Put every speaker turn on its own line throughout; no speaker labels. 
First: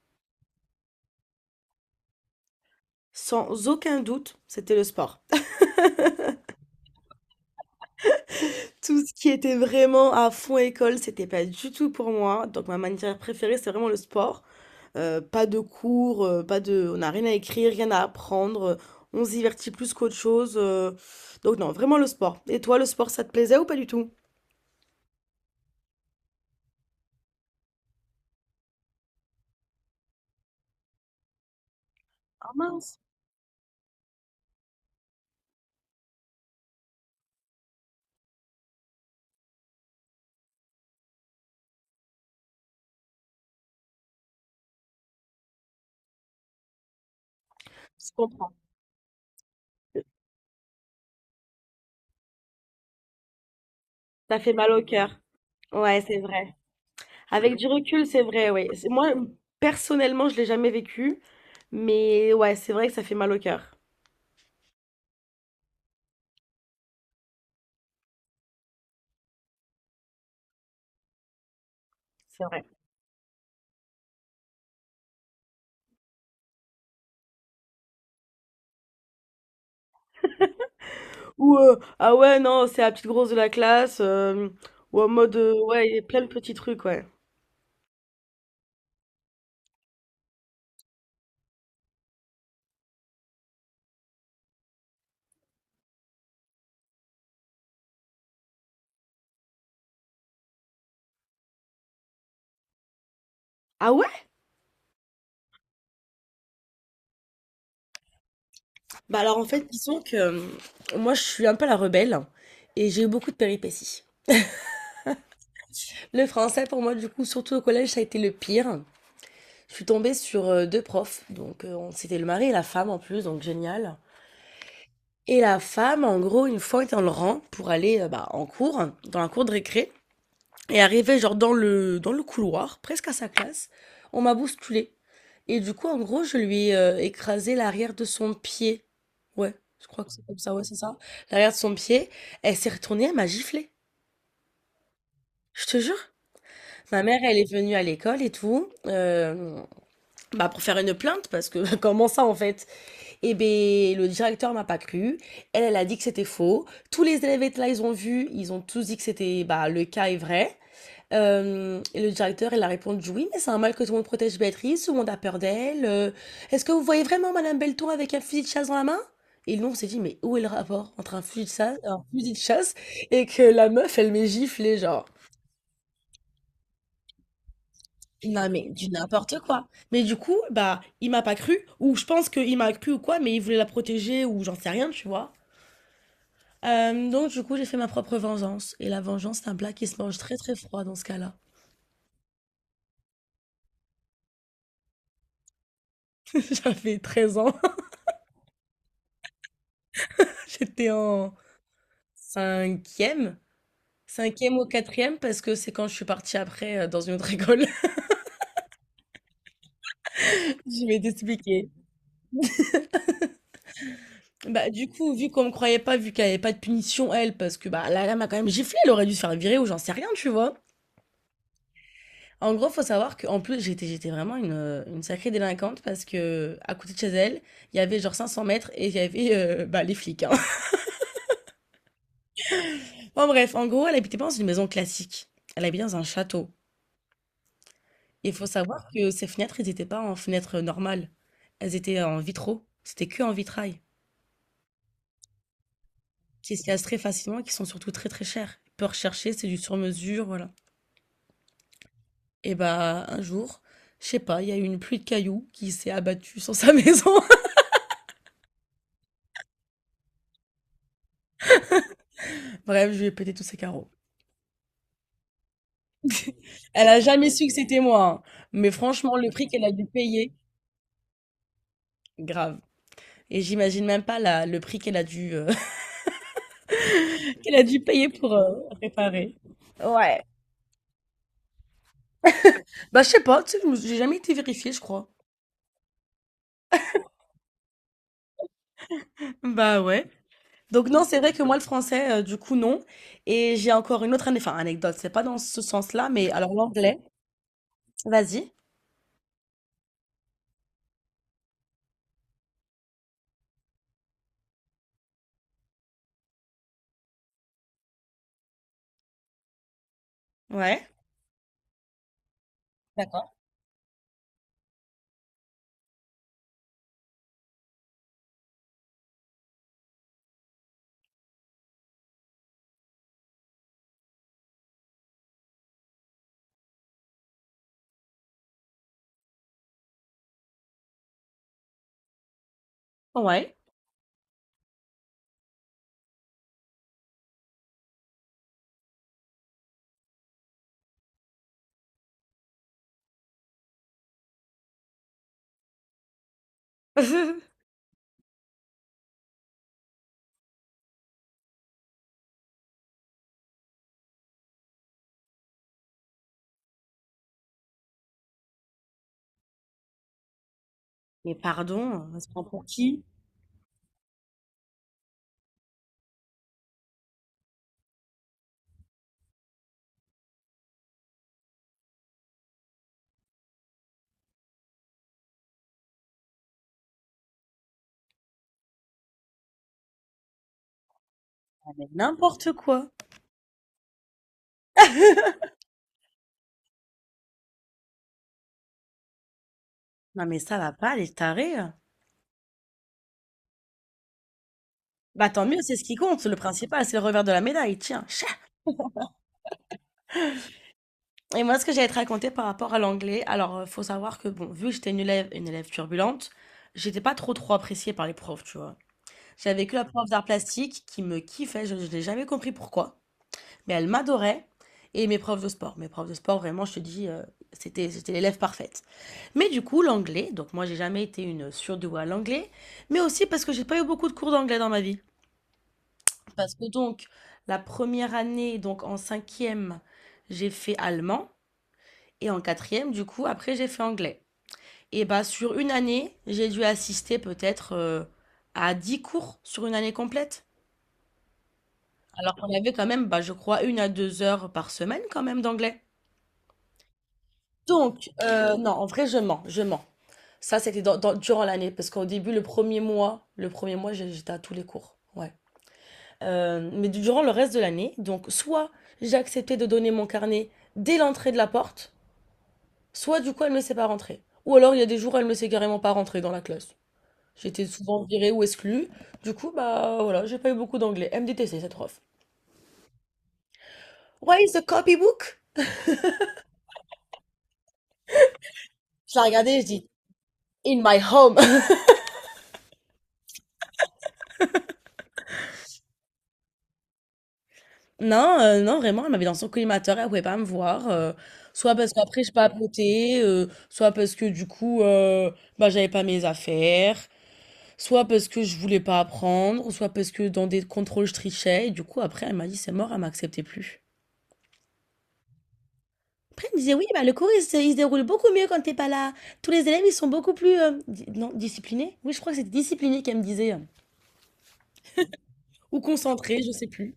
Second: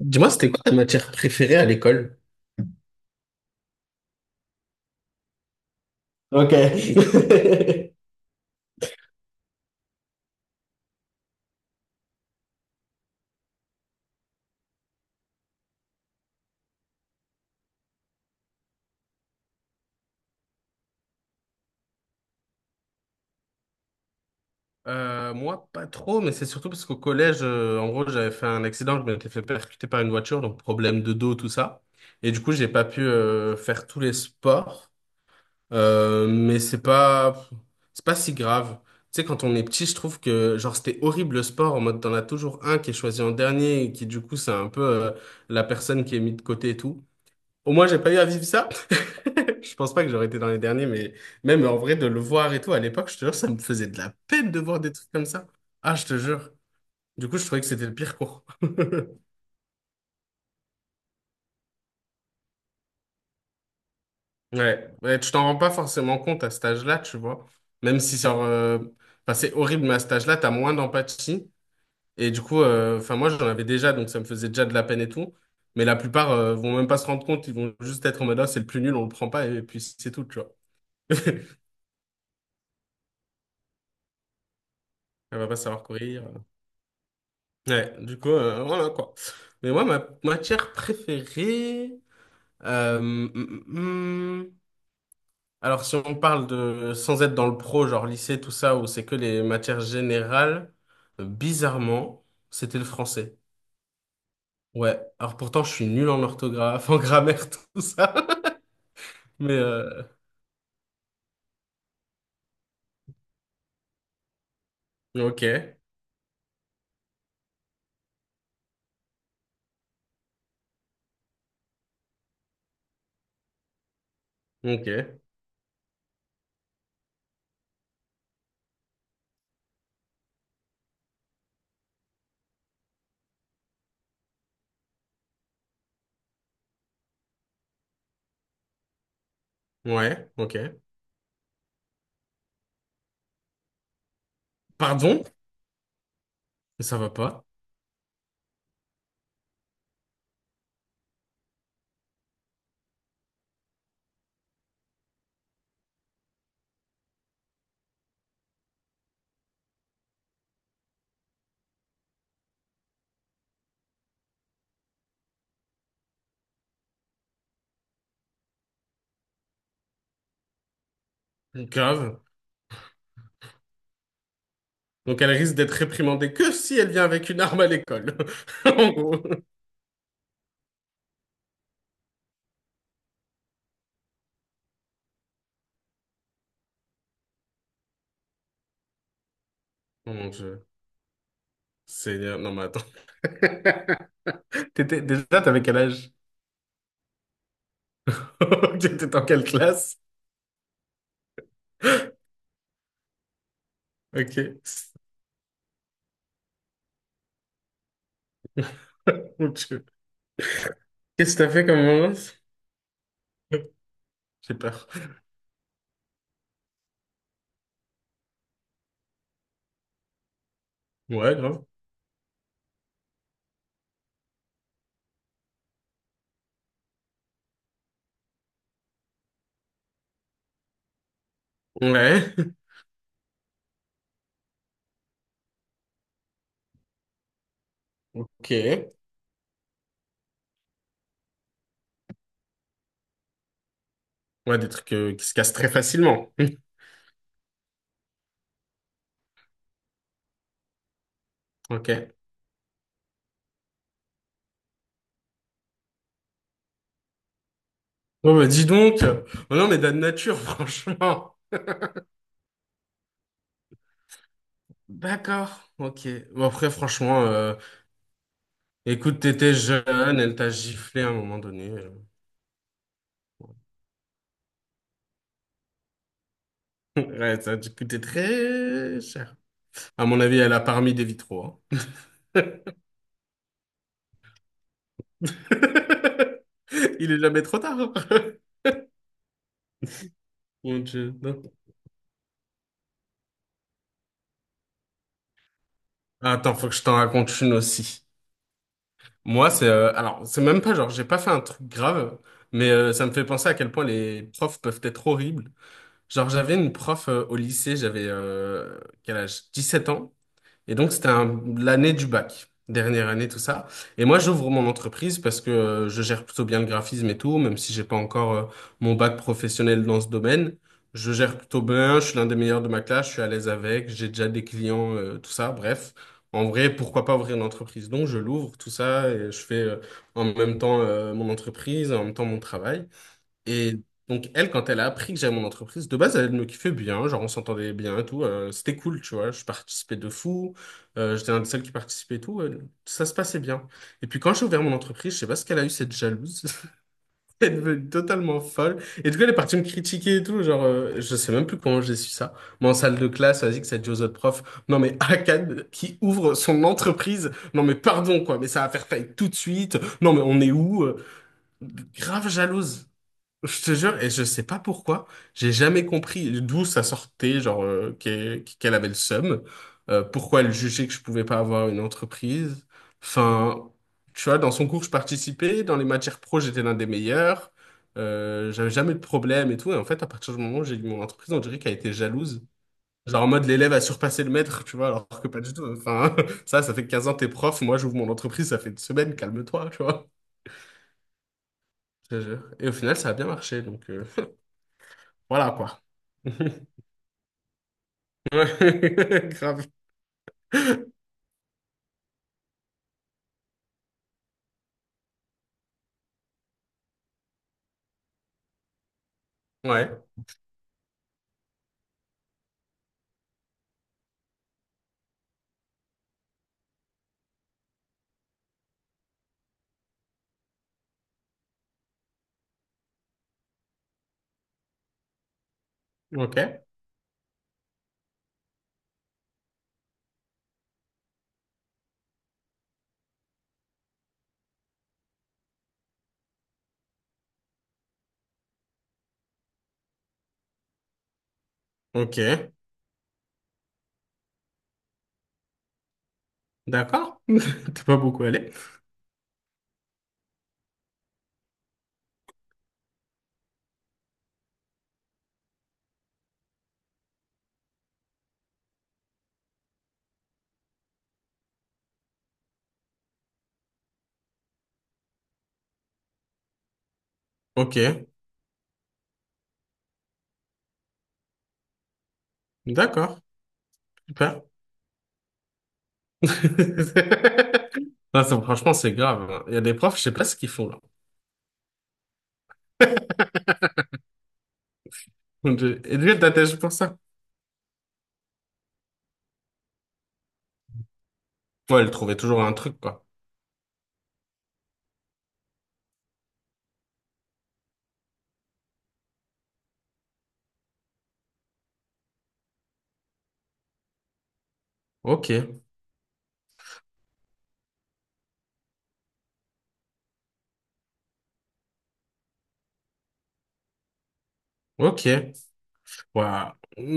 Dis-moi, c'était quoi ta matière préférée à l'école?
Sans aucun doute, c'était le sport.
Ok.
Tout ce qui était vraiment à fond école, c'était pas du tout pour moi. Donc ma matière préférée, c'est vraiment le sport. Pas de cours, pas de, on n'a rien à écrire, rien à apprendre. On se divertit plus qu'autre chose. Donc non, vraiment le sport. Et toi, le sport, ça te plaisait ou pas du tout?
Moi, pas trop, mais c'est surtout parce qu'au collège, en gros, j'avais fait un accident, je m'étais fait percuter par une voiture, donc problème de dos, tout ça. Et du
Ah
coup, j'ai pas
mince,
pu faire tous les sports. Mais c'est pas si grave. Tu sais, quand on est petit, je trouve que, genre, c'était horrible le sport, en mode, t'en as toujours un qui est choisi en dernier, et qui, du coup, c'est un peu la personne qui est mise de côté et tout. Au moins, j'ai
je
pas eu à vivre
comprends.
ça. Je pense pas que j'aurais été dans les derniers, mais même en vrai, de le voir et tout, à l'époque, je te jure, ça me faisait de la
Ça
peine
fait
de
mal
voir
au
des trucs
cœur.
comme ça. Ah,
Ouais,
je te
c'est
jure.
vrai.
Du coup, je
Avec
trouvais
du
que c'était le
recul,
pire
c'est
cours.
vrai, oui. Moi, personnellement, je l'ai jamais vécu, mais ouais, c'est vrai que ça fait mal au cœur.
Ouais, ouais, tu t'en rends pas forcément compte à cet âge-là, tu vois. Même si enfin, c'est horrible, mais à cet âge-là, t'as moins d'empathie. Et du
C'est
coup,
vrai.
enfin, moi, j'en avais déjà, donc ça me faisait déjà de la peine et tout. Mais la plupart, vont même pas se rendre compte, ils vont juste être en mode, ah, c'est le plus nul, on le prend pas, et puis c'est tout, tu vois.
Ou ah ouais, non, c'est la petite grosse de la classe. Ou en mode,
Elle va pas savoir
ouais, il y a plein
courir.
de petits trucs, ouais.
Ouais, du coup, voilà quoi. Mais moi, ma matière préférée. euh, mm, mm, mm. Alors, si on parle de. Sans être dans le pro, genre lycée, tout ça, où c'est que les matières générales, bizarrement, c'était le français.
Ah ouais?
Ouais. Alors, pourtant, je suis nul en orthographe, en grammaire, tout ça.
Bah alors en
Mais.
fait, disons
euh,
que moi je suis un peu la rebelle et j'ai eu beaucoup de péripéties.
ok.
Le français pour moi du coup, surtout au collège, ça a été le pire. Je suis tombée sur deux profs, donc c'était le mari et la femme en plus, donc génial.
Ok.
Et la femme, en gros, une fois était dans le rang pour aller bah, en cours, dans la cour de récré. Et arrivé genre dans le couloir, presque à sa classe, on m'a bousculé. Et du coup, en gros, je lui ai écrasé l'arrière de son pied. Ouais, je crois que c'est
Ouais.
comme ça,
Ok.
ouais, c'est ça. L'arrière de son pied. Elle s'est retournée, elle m'a giflé.
Pardon?
Je te jure.
Mais ça
Ma
va
mère, elle
pas.
est venue à l'école et tout, bah pour faire une plainte, parce que comment ça en fait? Eh ben, le directeur m'a pas cru. Elle, elle a dit que c'était faux. Tous les élèves étaient là, ils ont vu, ils ont tous dit que c'était, bah, le cas est vrai. Hem Et le directeur, il a répondu: «Oui, mais c'est un mal que tout le monde protège Béatrice, tout le monde a peur d'elle, est-ce que vous voyez vraiment madame Belton avec un fusil de chasse dans la main?» Et nous, on s'est dit: «Mais où est le rapport entre un fusil de chasse un
Grave.
fusil de chasse et que la meuf, elle m'est giflée, genre.»
Donc, elle risque d'être réprimandée que si elle vient avec une arme à l'école.
Non, mais du
En gros.
n'importe quoi. Mais du coup, bah, il m'a pas cru ou je pense qu'il m'a cru ou quoi, mais il voulait la protéger ou j'en sais rien, tu vois? Donc du coup, j'ai fait ma propre vengeance et la vengeance, c'est un plat qui se
Oh
mange
mon
très, très
Dieu.
froid dans ce cas-là.
Seigneur, non mais attends. T'étais... Déjà, t'avais quel âge?
J'avais 13 ans,
T'étais en quelle classe?
j'étais en cinquième? Cinquième
Ok.
ou quatrième, parce que c'est quand je suis partie après dans une autre école.
Mon Dieu.
Je vais
Qu'est-ce que t'as fait
t'expliquer.
comme violence? J'ai
Bah, du
peur.
coup, vu qu'on me croyait pas, vu qu'elle avait pas de punition, elle, parce que bah, la lame a quand même giflé, elle aurait dû se faire virer ou j'en sais rien, tu vois.
Ouais, grave.
En gros, faut savoir qu'en plus, j'étais vraiment une sacrée délinquante, parce que à côté de chez elle, il y avait genre 500 mètres et il y avait bah, les flics, hein.
Ouais.
Bon, bref, en gros, elle habitait pas dans une maison classique. Elle habitait dans un château. Il faut savoir
Ok.
que ces fenêtres, elles n'étaient pas en fenêtres normales. Elles étaient en vitraux. C'était que en vitrail.
Ouais, des trucs qui se cassent très facilement.
Qui se cassent très facilement et qui sont surtout très très chères. Peu recherchées, c'est du sur-mesure, voilà.
Ok.
Et bah, un jour, je sais pas, il y a eu une pluie de cailloux qui s'est abattue sur sa maison.
Bon, bah dis donc. Oh non, mais de nature, franchement.
Bref, je lui ai pété tous ses carreaux.
D'accord. Ok. Bon, après,
Elle a
franchement,
jamais su que c'était moi, hein. Mais franchement,
écoute,
le prix
t'étais
qu'elle a dû
jeune,
payer,
elle t'a giflé à un moment donné.
grave. Et j'imagine même pas la, le prix qu'elle a dû,
Ouais, ça
qu'elle
a
a
dû
dû
coûter
payer pour
très
réparer.
cher. À mon
Ouais.
avis, elle a parmi des vitraux. Hein.
Bah, je sais pas, tu sais, j'ai jamais été vérifiée, je crois.
Il est jamais trop tard.
Bah ouais.
Mon
Donc non,
Dieu,
c'est vrai que
non.
moi le français, du coup non. Et j'ai encore une autre enfin, anecdote. C'est pas dans ce sens-là, mais alors
Attends, faut que je t'en
l'anglais.
raconte une aussi.
Vas-y.
Moi, c'est alors, c'est même pas genre, j'ai pas fait un truc grave, mais ça me fait penser à quel point les profs peuvent être horribles. Genre, j'avais une prof au lycée, j'avais quel âge? 7 ans. Et
Ouais.
donc, c'était l'année du bac, dernière année,
D'accord.
tout ça. Et moi, j'ouvre mon entreprise parce que je gère plutôt bien le graphisme et tout, même si j'ai pas encore mon bac professionnel dans ce domaine. Je gère plutôt bien, je suis l'un des meilleurs de ma classe, je suis à l'aise avec, j'ai déjà des clients, tout ça. Bref, en vrai, pourquoi pas ouvrir une entreprise? Donc, je l'ouvre, tout ça, et je fais en même temps mon entreprise, en même temps mon travail.
Ouais.
Et donc, elle, quand elle a appris que j'avais mon entreprise, de base, elle me kiffait bien. Genre, on s'entendait bien et tout. C'était cool, tu vois. Je participais de fou. J'étais un des seuls qui participait et tout. Ça se passait bien. Et puis, quand j'ai ouvert mon entreprise, je sais pas ce qu'elle a eu, cette jalouse. Elle est devenue totalement folle. Et du coup, elle est partie me critiquer et tout. Genre, je sais même plus comment j'ai su ça. Mais en salle de classe, vas-y, que ça dit aux autres profs. Non, mais Akad qui ouvre son entreprise. Non, mais pardon, quoi. Mais ça va faire faillite tout de suite. Non, mais on est où?
Mais pardon, on se
Grave
prend pour
jalouse.
qui?
Je te jure, et je sais pas pourquoi, j'ai jamais compris d'où ça sortait, genre qu'elle avait le seum, pourquoi elle jugeait que je pouvais pas avoir une entreprise. Enfin, tu vois, dans son cours, je participais, dans les matières pro, j'étais l'un des meilleurs, j'avais jamais de problème et tout, et en fait, à partir du moment où j'ai eu mon entreprise, on dirait
Ah,
qu'elle
mais
était jalouse.
n'importe quoi.
Genre en mode l'élève a surpassé le maître, tu vois, alors que pas du tout. Enfin, ça fait 15 ans que t'es prof, moi j'ouvre mon entreprise, ça fait une semaine, calme-toi, tu vois.
Non mais ça va pas, les tarés.
Je te jure. Et au final, ça a bien marché, donc...
Bah tant
Voilà
mieux,
quoi.
c'est ce qui compte. Le principal, c'est le revers de la médaille. Tiens. Chat.
Ouais, Grave.
Et moi, ce que j'allais te raconter par rapport à l'anglais, alors faut savoir que bon, vu que une élève turbulente, j'étais pas trop trop appréciée par les profs, tu vois. J'avais que la
Ouais.
prof d'art plastique qui me kiffait. Je n'ai jamais compris pourquoi. Mais elle m'adorait. Et mes profs de sport. Mes profs de sport, vraiment, je te dis, c'était l'élève parfaite. Mais du coup, l'anglais, donc moi, j'ai jamais été une surdouée à l'anglais, mais aussi parce que j'ai pas eu beaucoup de cours d'anglais dans ma vie.
Ok.
Parce que donc, la première année, donc en cinquième, j'ai fait allemand, et en quatrième, du coup, après, j'ai fait anglais. Et bah, sur une année, j'ai dû assister peut-être à 10 cours sur une année complète. Alors
Ok.
qu'on avait quand même, bah, je crois, 1 à 2 heures par semaine quand même d'anglais.
D'accord. T'es pas
Donc,
beaucoup allé.
non, en vrai, je mens, je mens. Ça, c'était durant l'année, parce qu'au début, le premier mois, j'étais à tous les cours. Ouais. Mais durant le reste de l'année, donc, soit j'ai accepté de donner mon carnet dès l'entrée de la porte, soit du coup, elle me laissait pas rentrer. Ou alors, il y a des jours, elle me laissait carrément pas rentrer dans la classe. J'étais
Ok.
souvent virée ou exclue. Du coup, bah voilà, j'ai pas eu beaucoup d'anglais. Elle me détestait, cette prof.
D'accord.
Where
Super.
is the copybook?
Là, franchement, c'est
Je la
grave. Hein. Il y
regardais,
a
je
des
dis,
profs, je sais pas ce qu'ils font là.
In my home.
Donc, Et lui, elle t'attache pour ça.
Non, non, vraiment, elle m'avait dans son collimateur, elle pouvait pas me voir, soit
Ouais, elle
parce
trouvait
qu'après je
toujours un truc, quoi.
papotais, soit parce que du coup, bah, j'avais pas mes affaires, soit parce que je voulais pas apprendre, soit parce que dans des contrôles je trichais et du coup après elle m'a dit: «C'est mort», elle m'acceptait plus.
Ok,
Après elle me disait: «Oui, bah, le cours il se déroule beaucoup mieux quand t'es pas là. Tous les élèves ils sont beaucoup plus,» di non, disciplinés? Oui, je crois que c'était disciplinés qu'elle me disait,
ok.
ou concentrés, je
Ouah.
sais plus.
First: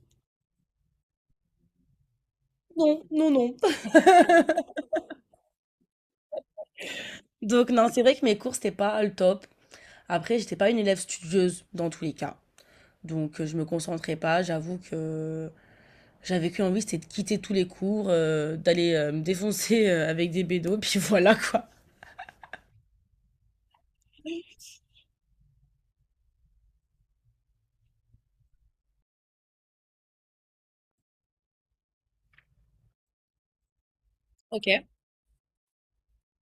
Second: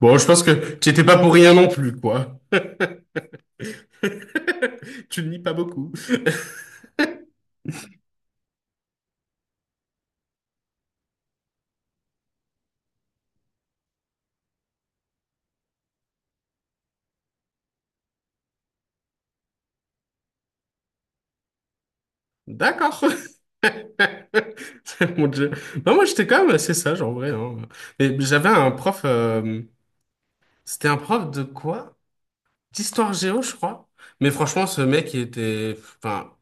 Bon, je pense que tu étais pas pour rien non plus, quoi.
Non, non, non.
Tu ne lis pas beaucoup.
Donc non, c'est vrai que mes cours c'était pas le top. Après, j'étais pas une élève studieuse dans tous les cas. Donc, je me concentrais pas. J'avoue que j'avais qu'une envie, c'était de quitter tous les cours, d'aller me défoncer avec des bédos, puis voilà quoi.
D'accord. Mon Dieu. Non, moi, j'étais quand même assez sage, en vrai. Hein. Et j'avais un prof... euh, C'était un prof de quoi? D'histoire géo, je crois. Mais
Ok,
franchement, ce mec, il était... Enfin,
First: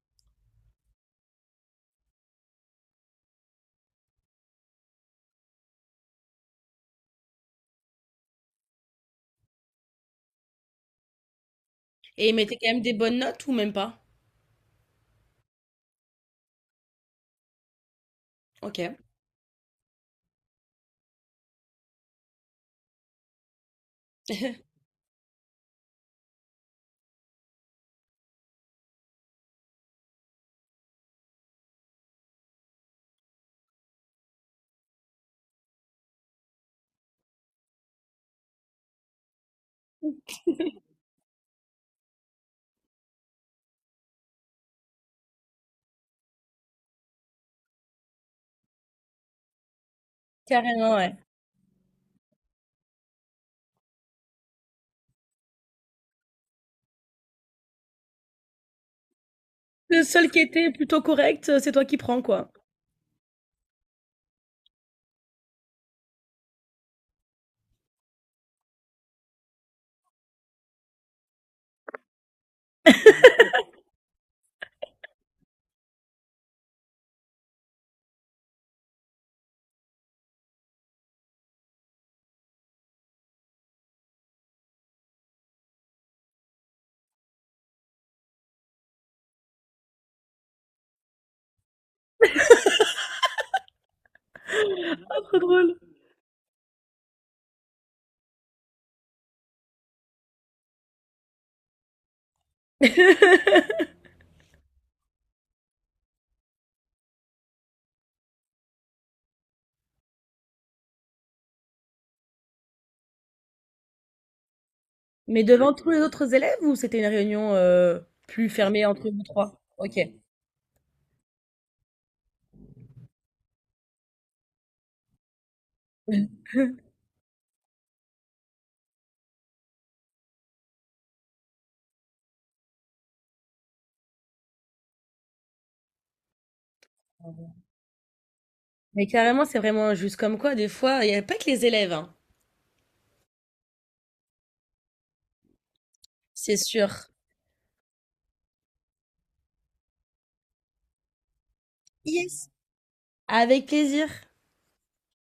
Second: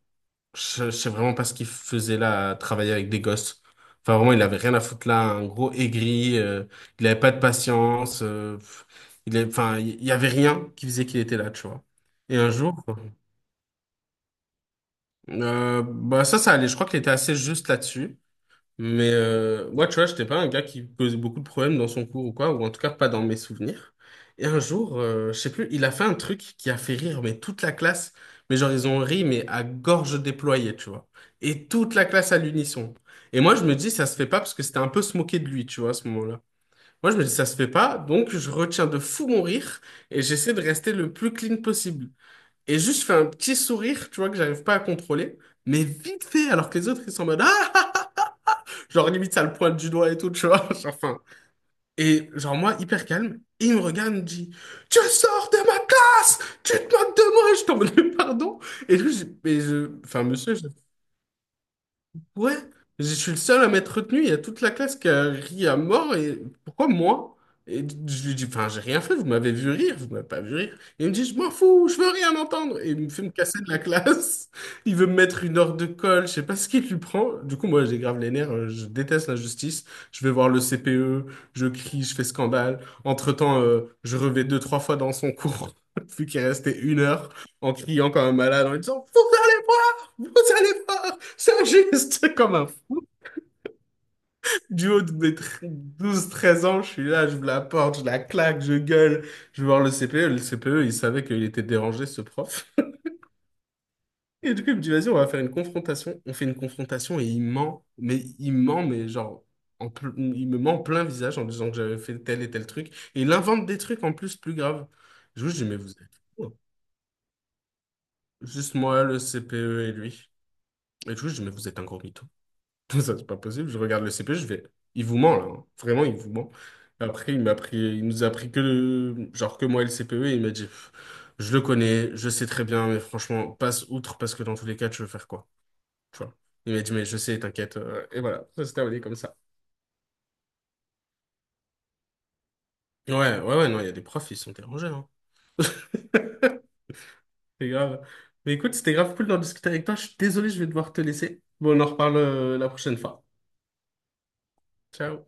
je sais vraiment pas ce qu'il faisait là, à travailler avec des gosses. Enfin, vraiment, il avait rien à foutre là. Un gros aigri. Il avait pas de patience. Enfin, il y avait rien qui faisait qu'il était là, tu vois.
et ils
Et un
mettaient quand
jour...
même des bonnes notes ou même pas?
Bah ça, ça allait. Je crois qu'il était assez juste là-dessus.
Ok.
Mais moi, tu vois, j'étais pas un gars qui posait beaucoup de problèmes dans son cours ou quoi, ou en tout cas pas dans mes souvenirs. Et un jour, je sais plus, il a fait un truc qui a fait rire, mais toute la classe, mais genre ils ont ri, mais à gorge déployée, tu vois. Et toute la classe à l'unisson. Et moi, je me dis, ça se fait pas parce que c'était un peu se moquer de lui, tu vois, à ce moment-là. Moi, je me dis, ça se fait pas, donc je retiens de fou mon rire et j'essaie de rester le plus clean possible. Et juste, je fais un petit sourire, tu vois, que j'arrive pas à contrôler, mais vite fait, alors que les autres, ils sont en mode, Ah! Genre, limite, ça le pointe du doigt et tout, tu vois. Genre,
Carrément, ouais.
Enfin. Et, genre, moi, hyper calme. Et il me regarde, il me dit, Tu sors de ma classe! Tu te moques de moi! Je t'en mode, mais pardon. Et lui, je, mais je,
Le
enfin,
seul qui
monsieur, je-
était plutôt correct, c'est toi qui prends, quoi.
Ouais, je suis le seul à m'être retenu. Il y a toute la classe qui a ri à mort. Et pourquoi moi? Et je lui dis, enfin, j'ai rien fait. Vous m'avez vu rire. Vous m'avez pas vu rire. Et il me dit, je m'en fous. Je veux rien entendre. Et il me fait me casser de la classe. Il veut me mettre une heure de colle. Je sais pas ce qu'il lui prend. Du coup, moi, j'ai grave les nerfs. Je déteste l'injustice. Je vais voir le CPE. Je crie. Je fais scandale. Entre-temps, je revais deux, trois fois dans son cours. Vu qu'il restait une heure en criant comme un malade en lui disant, vous allez voir! Vous allez voir! C'est un geste comme un fou. Du haut de
Ah,
mes
trop drôle.
douze treize ans, je suis là, je me la porte, je la claque, je gueule. Je vais voir le CPE. Le CPE, il savait qu'il était dérangé, ce prof. Et du coup, il me dit, vas-y, on va faire une confrontation. On fait une confrontation et il ment. Mais il ment, mais genre, il me ment en plein visage en disant que j'avais fait tel et tel truc. Et il invente des trucs en plus graves.
Mais
Du coup, Je lui dis,
devant
mais
tous
vous êtes
les autres
fous. Hein.
élèves ou c'était une réunion plus
Juste
fermée
moi,
entre
le
vous trois?
CPE et
Ok.
lui. Et du coup, je dis, mais vous êtes un gros mytho. Ça, c'est pas possible. Je regarde le CP, je vais. Il vous ment, là. Hein. Vraiment, il vous ment. Après, il m'a pris, il nous a pris que le, genre que moi et le CPE, et il m'a dit, je le connais, je sais très bien, mais franchement, passe outre parce que dans tous les cas, tu veux faire quoi? Tu vois. Il m'a dit, mais je sais, t'inquiète. Et voilà, ça s'est terminé
Mais
comme ça.
carrément, c'est vraiment injuste. Comme quoi, des fois, il n'y a pas que les élèves, hein.
Ouais, ouais, ouais, non, il y a des profs, ils sont dérangés, hein.
C'est sûr.
C'est grave. Mais écoute, c'était grave cool d'en discuter avec toi. Je suis désolé, je vais devoir te laisser. Bon, on en reparle
Yes,
la prochaine fois.
avec plaisir.
Ciao.